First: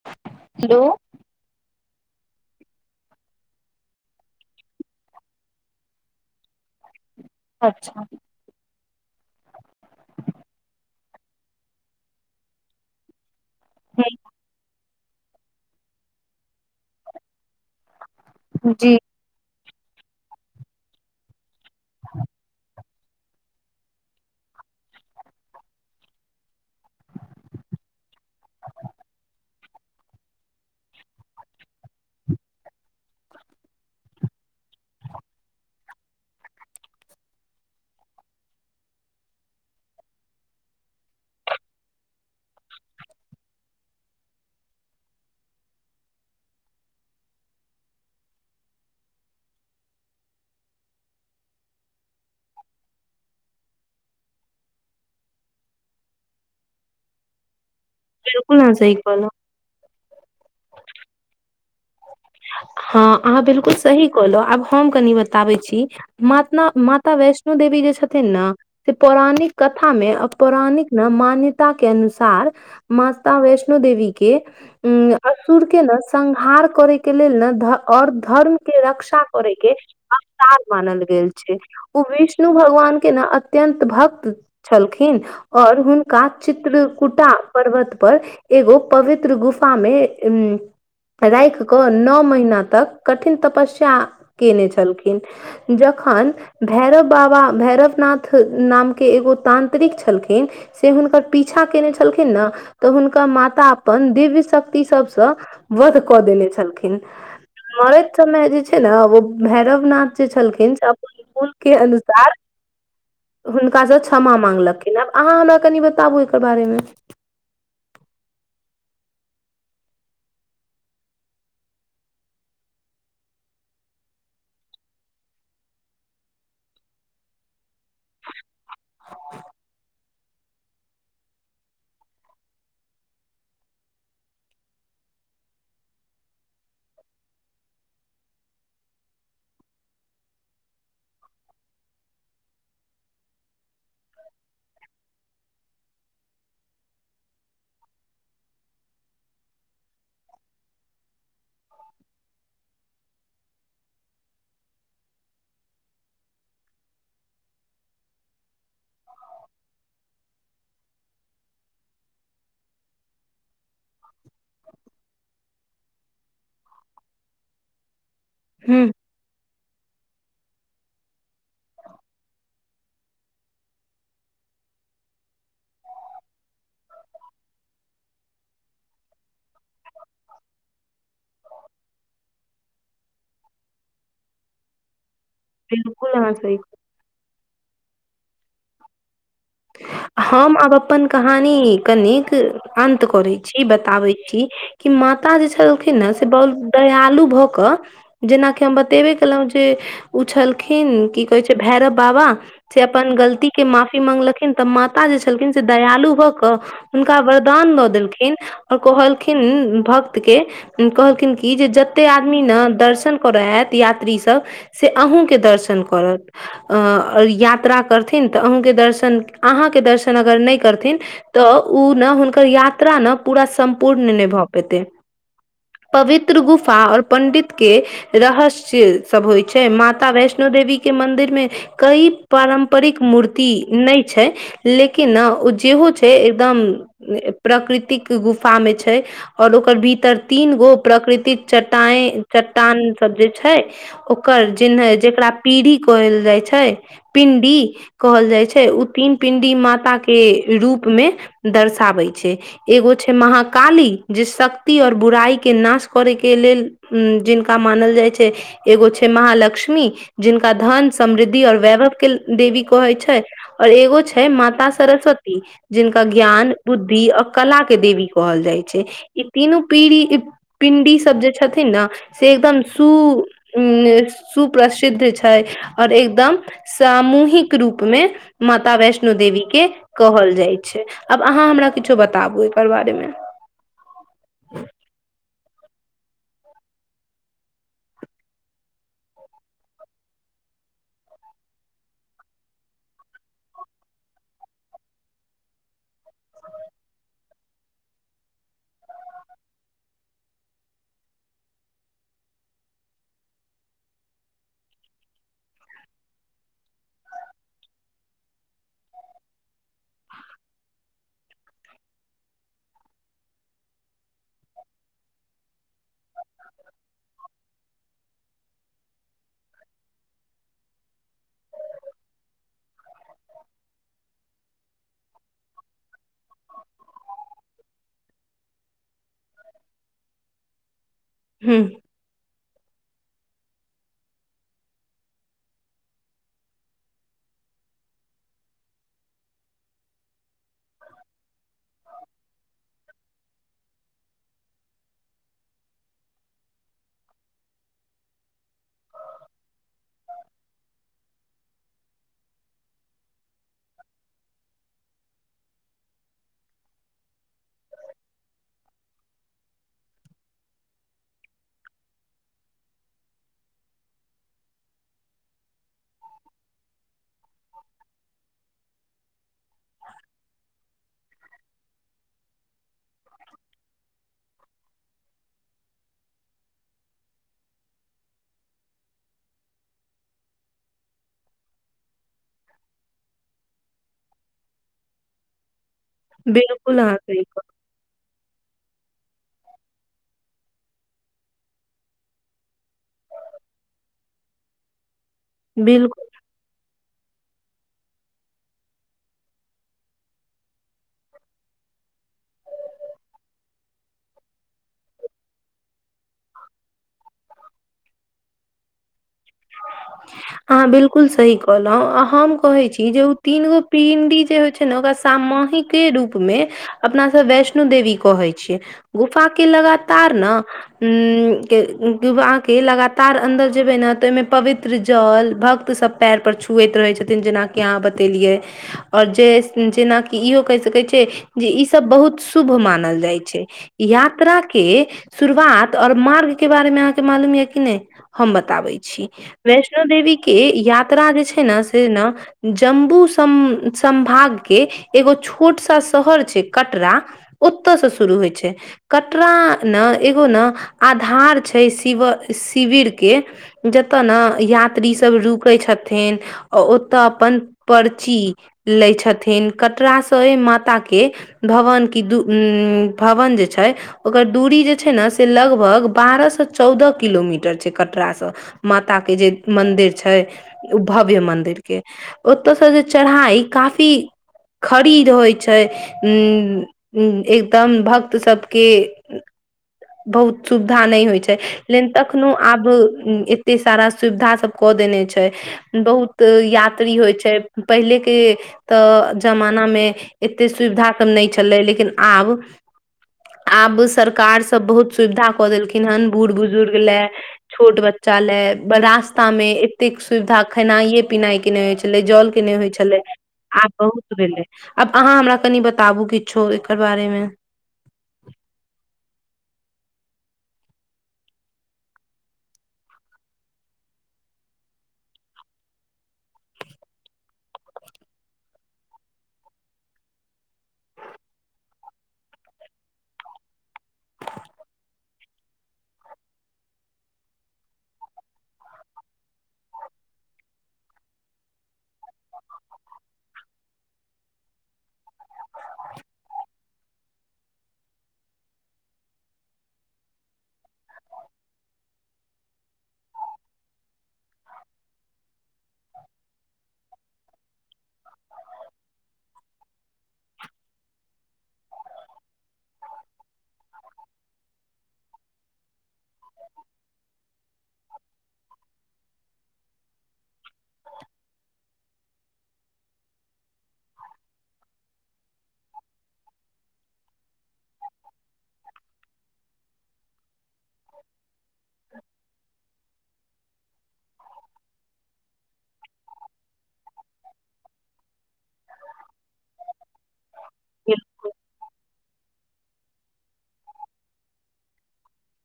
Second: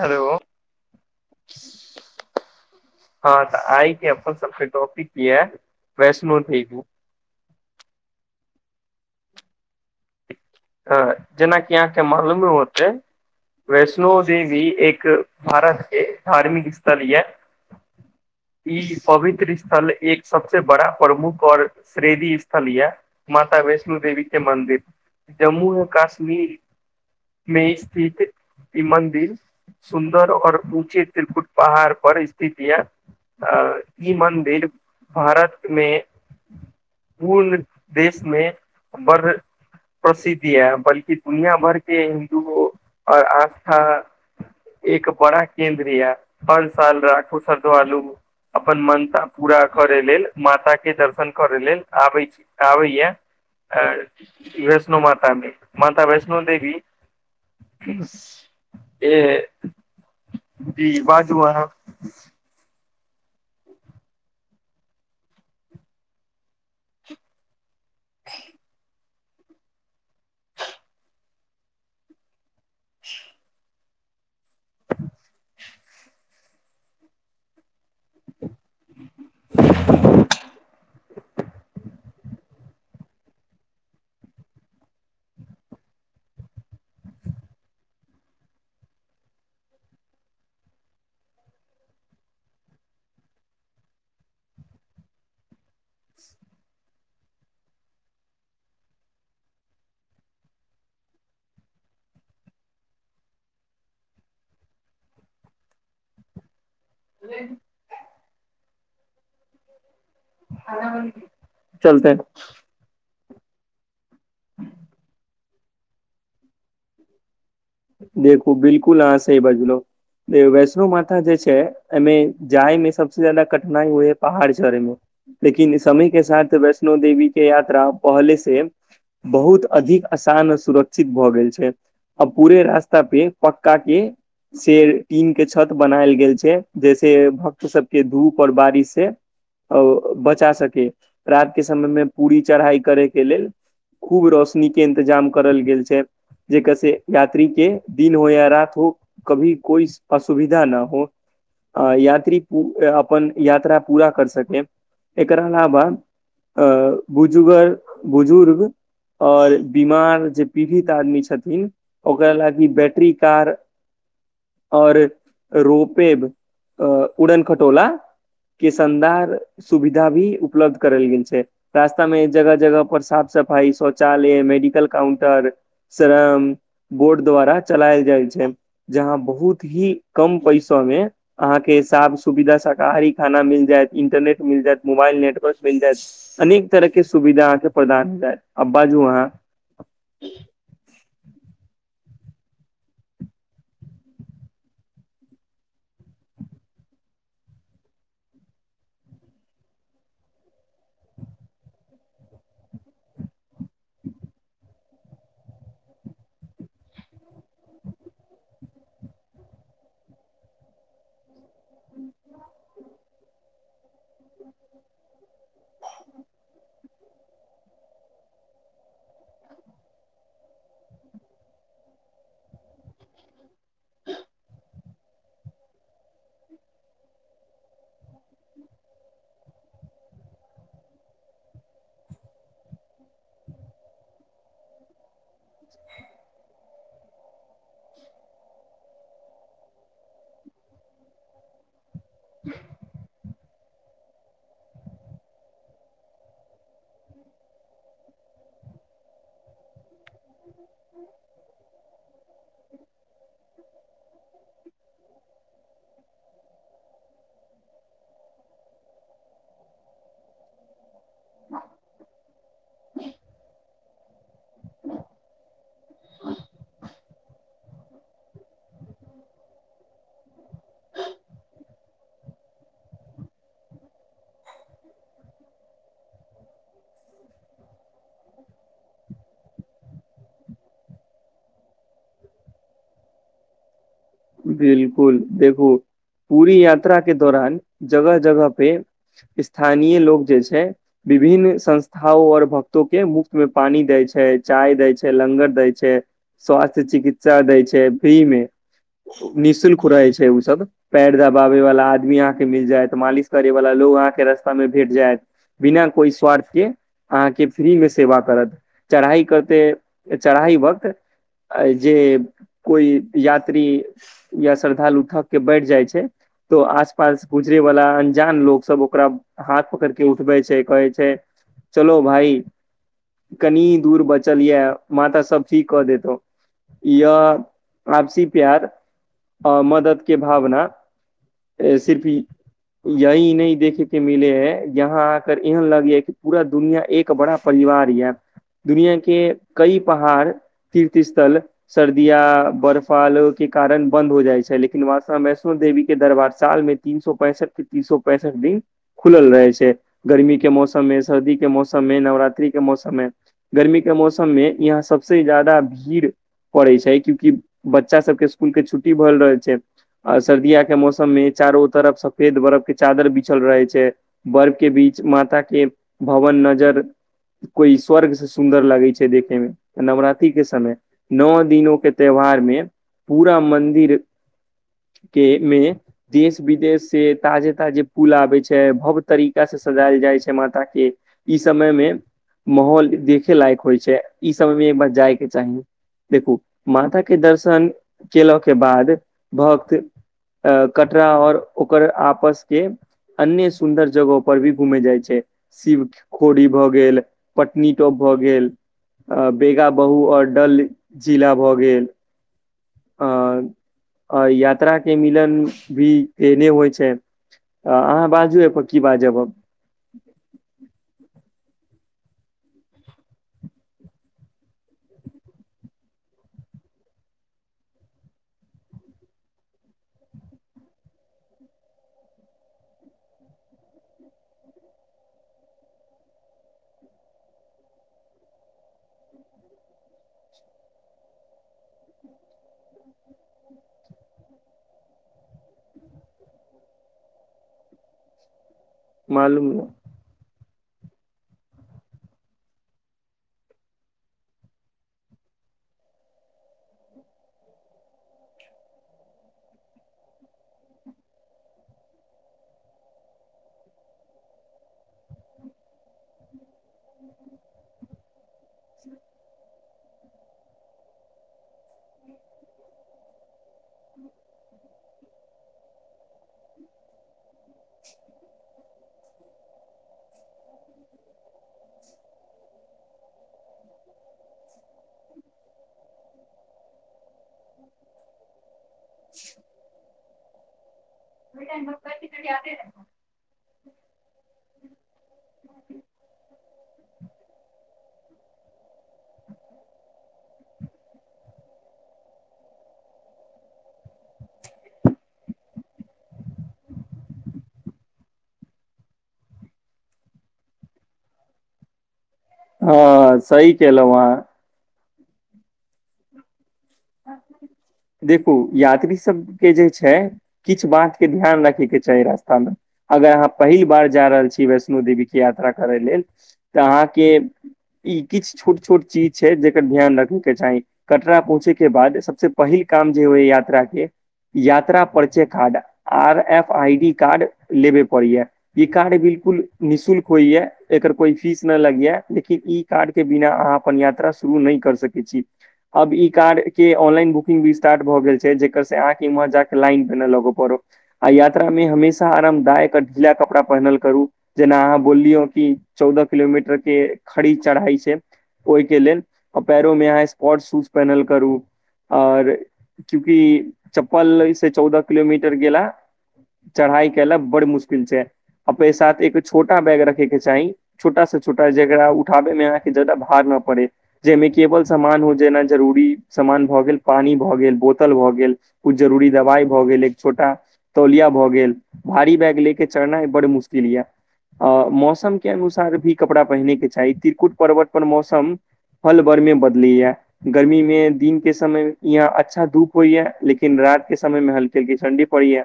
Hello hello ह त आय के अपन सबके टॉपिक या वैष्णो देवी। अच्छा। त जेनाकि अहाँ के मालूमे होतै वैष्णो देवी एक भारतके धार्मिक स्थल ये, हूँ, जी ई पवित्र स्थल एक सबसे बड़ा प्रमुख और श्रेधी स्थल यै मात वैष्णो देवी के मन्दिर जम्मू कश्मीर मे स्थित इ मन्दिर सुन्दर और ऊँचे त्रिकुट पहाड़ पर स्थित यै। आ ई मन्दिर भारत मे पूर्ण देशमे बड़ प्रसिद्ध यै, बल्कि दुनिया भर के हिन्दु आर आस्था एक बड़ा केन्द्र यै, हर साल लाखो श्रद्धालु अपन मंशा पूरा करै लेल माता के दर्शन करै लेल आबै आबैये आर वैष्णो माता मे, माता वैष्णो देवी बिल्कुल अहाँ सही कहलहुँ जी बाजु कहां। हँ अहाँ त बिलकुल सही कहलहुँ, आब हम कनी बताबै छी। मात माता वैष्णो देवी जे छथिन न से पौराणिक कथा मे आ पौराणिक मान्यता के अनुसार माता वैष्णो देवी के असुर के नरसंहार करय के लेल न भ और धर्म के रक्षा करै के अवतार मानल गेल छै ओ विश् विष्णु भगवान के न अत्यन्त भक्त छलखिन और हुनका चित्र कूटा पर्वत पर। एगो पवित्र गुफा में उ राखि। ओ नऽ महीना तक कठिन तपस्या केने छलखिन, जखन। भैरव बाबा, भैरव नाथ नामके एगो तान्त्रिक छलखिन। से हुनकर पीछा केने छलखिन ना तऽ हुनकर माता अपन दिव्य शक्ति सभसँ। वध कऽ देने छलखिन। ओ। मरैत समय जे छै ने ओ भैरवनाथ। से छलखिन अपन कुल के चलते अनुसार। हुनकासँ क्षमा माँगलखिन, आब अहाँ हमरा कनि बताबू एकर बारेमें। देखू बिल्कुल अहाँ सही बजलहुँ। वैष्णो माता जे छै एहिमें जाइ में सबसे जादा कठिनाई होइयै पहाड़ चढ़े में। लेकिन समय के साथ वैष्णो देवी के यात्रा पहले से। बहुत अधिक असान आ सुरक्षित भऽ गेल छै। आ पूरे रास्ता पे पक्का के। शेड, टीन के छत बनाएल गेल छै जैसे भक्त सबकेँ धूप और बारिश से। ओ बचा सके, रात के समय मे पूरी चढ़ाई करैके लेल। खूब रोशनी के इंतजाम करल गेल छै, जेकर से। यात्री के दिन हो या रात हो कभी कोई। असुविधा न हो आ यात्री प। अपन यात्रा पूरा कर सके, एकर अलावा। अ बुजुगर, बुजुर्ग। आओर बीमार जे पीड़ित आदमी छथिन, ओकरा लागी बैटरी कार। और रोपैब, उड़न-खटोला। के हूँ शानदार सुविधा भी उपलब्ध। करल गेल छै, रास्ता में जगह-जगह पर साफ-सफाई, शौचालय, मेडिकल काउंटर। श्रम बोर्ड द्वारा चलायल जाइ छै। जहाँ बहुत ही कम पैसा में। अहाँके साफ, सुविधा, शाकाहारी खाना मिल जाएत, इंटरनेट मिल जाएत, मोबाइल नेटवर्क। मिल जायत, बिल्कुल अहाँ सही अनेक तरह के सुविधा अहाँके प्रदान हो जायत, आब बाजू अहाँ। हम आब अपन कहानी कनिक अन्त करैत छी, बताबैत छी। कि माता जे छलखिन ने से बहुत दयालु भऽ कऽ। जेनाकि हम बतेबे कयलहुँ जे ओ छलखिन, की कहैत छै भैरव बाबा। से अपन गलतीकेँ माफी मांगलखिन तऽ माता जे छलखिन से दयालु भऽ कऽ। हुनका वरदान दऽ देलखिन आओर कहलखिन भक्त के। कहलखिन कि जे जतेक आदमी ने दर्शन करय आयत यात्रीसभ। से अहूँके दर्शन करत अ यात्रा करथिन तऽ अहूँके दर्शन। अहाँके दर्शन अगर नहि करथिन तऽ ओ ने हुनकर यात्रा ने पूरा। सम्पूर्ण नहि भऽ पेते, पवित्र गुफा आऔर पंडित के। रहस्य सब होइ छै, माता वैष्णो देवी के मंन्दिर में। कई पारम्परिक मूर्ति नहि। छै, लेकिन ओ जेहो छै एकदम। प्रकृतिक गुफा में छै। आओर ओकर भीतर तीन गो प्रकृतिक च्टाए, चट्टान सभ जे छै। ओकर जे चिन्ह जेकरा पीढ़ी कहल जाइ छै। पिंडी कहल जाइ छै उत तीन पिंडी माताकेँ रूप में दर्शाबे छै। एगो छै महाकाली जे शक्ति और बुराई के नाश करे के लेल हूं जिनका मानल जाइ छै एगो छै महालक्ष्मी जिनका धन, समृद्धि आओर वैभव केँ देवी कहै छै आओर एगो छै माता सरस्वती जिनका ज्ञान, बुद्धि और कला केँ देवी कहल जाइ छै। ई तीनू पीढ़ी पिंडी सभ जे छथिन ने से एकदम सु सुप्रसिद्ध छै आओर एकदम सामूहिक रूपमे माता वैष्णो देवी के कहल जाइ छै आब अहाँ हमरा किछो बताबु एकर बारे मे। बिलकुल देखु पूरी यात्रा के दौरान जगह जगह पे स्थानीय लोक जे छै विभिन्न संस्थाओं और भक्तो के मुफ्त मे पानी दै छै चाय दै छै लंगर दै छै स्वास्थ्य चिकित्सा दै छै फ्री मे निःशुल्क रहे छै ऊ सब पैर दबाबे वला आदमी अहाँके मिल जायत मालिश करै वाला लोग अहाँके रास्ता मे भेंट जायत बिना कोइ स्वार्थ के अहाँके फ्री मे सेवा करत चढ़ाइ करते चढ़ाइ वक्त जे कोइ यात्री या श्रद्धालु थकके बैठ जाइ छै तअ आसपास सँ गुजरेवाला अंजान लोकसभ ओकरा हाथ पकड़ के उठबै छै कहय छै चलो भाइ कनीयै दूर बचल यऽ माता सभ ठीक कऽ देतहूँ यऽ आपसी प्यार औ मदद केँ भावना हूँ सिर्फ यही नै देखे के मिले हैं, यहाॅं आकर एहन लगय कि पूरा दुनिया एक बड़ा परिवार यै दुनिया के कई पहाड़ तीर्थस्थल सर्दी या बर्फालौकिक कारण बन्द हो जाइ छै लेकिन माता वैष्णो देवी केँ दरबार साल मे तीन सौ पैंसठ केँ तीन सौ पैंसठ दिन खुलल रहे छै गर्मी के मौसम मे सर्दी के मौसम मे नवरात्रि के मौसम मे गर्मी के मौसममे यहाँ सबसे ज्यादा भीड़ पड़ै छै क्योकि बच्चा सभके स्कुल केँ छुट्टी भगेल रहय छै आ सर्दिया के मौसम में चारो तरफ सफेद बरफ के चादर बिछल रहे छै बर्फ के बीच माता के भवन नजर कोइ स्वर्ग से सुन्दर लगै छै देखैमे त नवरात्रिके समय नओ दिनो के त्यौहार मे पूरा मन्दिर के मे देश विदेश से ताजे ताजे पुल आबै छै भव्य तरीका से सजायल जाइ छै माता के ई समय मे माहौल देखे लायक होइ छै ई समयमे एक बार जायके चाही देखू बिल्कुल अहाँ माता के सही कहलौं दर्शन केला के बाद भक्त अ कटरा और ओकर आपस के अन्य सुन्दर जगहो पर भी घुमे जाइ छै शिव बिल्कुल खोरी भऽ गेल पट्नीटॉप भए गेल अ बेगा बहु और डल जिला भऽ गेल। आ अ यात्रा के मिलन भी एहने होय छै। आ अहाँ बाजू ए पर की बाजब अब। अहाँ बिल्कुल सही कहलौ आ हम कहै छी जे उ तीनगो पिंडी जे होय छै नै ओकरा सामाहिक के रूप मे अपना सब वैष्णो देवी कहै छियै गुफा के लगातार ना उम्म के उम्म अहाँ के लगातार अन्दर जेबै नै तऽ ओय मे पवित्र जल भक्त सब पैर पर छुएत रहै छथिन जेनाकि अहाँ बतेलियै। और जे जेनाकि इहो कैह सकै छै जे ई सब बहुत शुभ मानल जाय छै। यात्रा के शुरुआत और मार्ग के बारेमे अहाँके मालूम याए कि नै। हम बताबै छी मालूम वैष्णो देवी के यात्रा जे छै नै से ना जम्बू सम संभाग के एगो छोट स शहर छै कटरा। ओता से शुरू होय छै, कटरा न एगो ना आधार छै शिव शिविर के ज ता नै यात्री सब रुकै छथिन आ ओतऽ अपन पर्ची लै छथिन कटरा स ए माता के भवन की दू उम्म भवन जे छै। ओकर दूरी जे छै नै से लगभग बारअ सँ चौदअ किलोमीटर छै कटरासँ। माता के जे मन्दिर छै। उ भव्य मन्दिर के ओता से जे चढ़ाई काफी खड़ी रहै छै उम्म उम्म एकदम भक्त सबके बहुत सुविधा नै होय छै लेकिन तखनो आब उम्म ए ते सारा सुविधा सब कऽ देने छै। बहुत यात्री होय छै, पहिले के तऽ जमाना मे एते सुविधा सब नै छलै लेकिन आब आब सरकार सब बहुत सुविधा कऽ देलखिन हन बूढ़ बुजुर्ग लै। छोट बच्चा लै, ब रास्ता मे एतेक सुविधा खेनाइये-पिनाइये के नै हय छलै, जल के नै होय छलै हँ सही आब केलहुँ बहुत अहाँ भेलै। आब अहाँ हमरा कनि बताबु किछो एकर बारेमे। देखु यात्री सबके जे छै किछ बातके ध्यान रखै के चाही रास्तामे। अगर अहाँ पहिल बार जा रहल छी वैष्णो देवी के यात्रा करय लेल तऽ अहाँ के ई किछ छोट-छोट चीज छै जेकर ध्यान रखै के चाही कटरा पहुँचे के बाद सबसे पहिल काम जे होय यात्रा के यात्रा परिचय card R F I D card लेबे पड़ी या। ई कार्ड बिलकुल निःशुल्क होयया। एकर कोई फीस ना लगया, लेकिन ई कार्ड के बिना अहाँ अपन यात्रा शुरू नै कर सक ए छी, अब ई कार्ड ऑनलाइन बुकिंग भी स्टार्ट भऽ गेल छै, जेकर से अहाँ के इम्हर जाके लाइन मे ना लागो पड़ो। आ यात्रा में हमेशा आरामदायक आ ढीला कपड़ा पहनल करू। जेना अहाँ बोललियौ कि चौदअ किलोमीटर के खड़ी चढ़ाई छै। ओय के लेल ओ पैरो में अहाँ स्पोर्ट शूज पहनल करू। और क्यूंकि चप्पल लै से चौदअ किलोमीटर गेला चढ़ाई केला बड़ मुशकिल छै, अपने साथ एक छोटा बैग रखैके चाही। छोटा से छोटा जेकरा उठाबे मे अहाँके जादा भार ना पड़े। जे मे केवल समान हो जेना जरूरी समान भऽ गेल पानी भऽ गेल बोतल भऽ गेल कुछ जरूरी दबाइ भऽ गेल एक छोटा तौलिया भऽ गेल भारी बैग ले के चढ़नाइ बड़ मुश्किल ये अ मौसम के अनुसार भी कपड़ा पहिने के चाही त्रिकुट पर्वत पर मौसम पल भर में बदलैयै, गर्मी में दिन के समय यहाँ अच्छा धूप होइयै लेकिन रात के समय में हल्की हल्की ठण्डी पड़ैयै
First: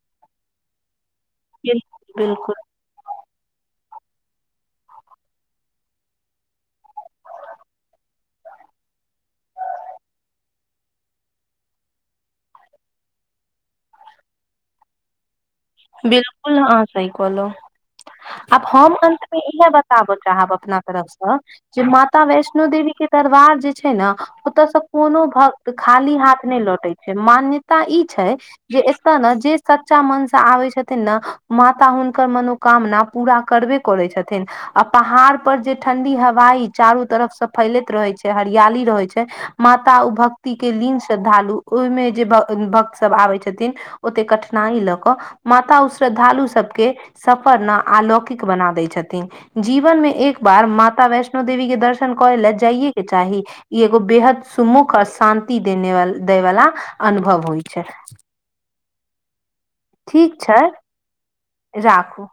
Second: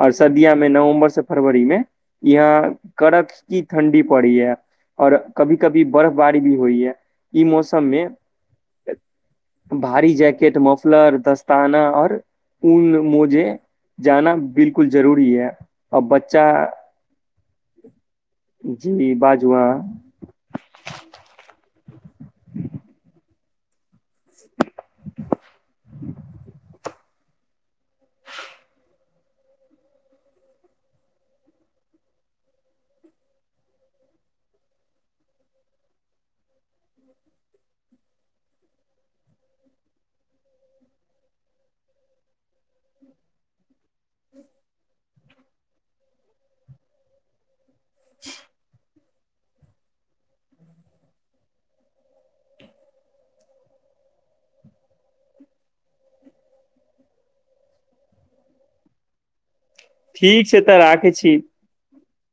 आओर सर्दियां में नवम्बर से फरवरी बिल्कुल मे बिल्कुल यहाँ कडकती ठण्डी पड़ैयै और कभी कभी बर्फबारी भी होइयै ई मौसम मे भारी जैकेट, मफलर, दस्ताना और ऊन मोजे जाना बिलकुल जरूरी यै। आ बच्चा बिलकुल अहाॅं सही कहलौं आब हम जी अन्त मे बाजू इहे अहाँ बताब चाहब अपना तरफसँ जे माता वैष्णो देवी के दरबार जे छै ने ओतयसँ कोनो भक्त त खाली हाथ नहि लौटे छै, मान्यता ई छै जे एतऽ ने जे सच्चा मनस आबइ छै छथिन ने माता हुनकर मनोकामना पूरा करबे करै छथिन आ पहाड़ पर जे ठंडी हवाई चारू तरफ स फैलैत रहे छै हरियाली रहै छै माता ऊ भक्ति के लीन श्रद्धालु ओहिमे जे भ भक्त सब आबै छथिन ओते कठिनाइ लऽक माता ऊ श्रद्धालु सबके सफर ना आलौकिक बना दय छथिन जीवन मे एक बार माता वैष्णो देवी के दर्शन करै लए जाइएके चाही। ई एगो बेहद सुमुख आऔर शान्ति देने व देै वला अनुभव होइ छै। ठीक छै, तऽ राखै छी राखू।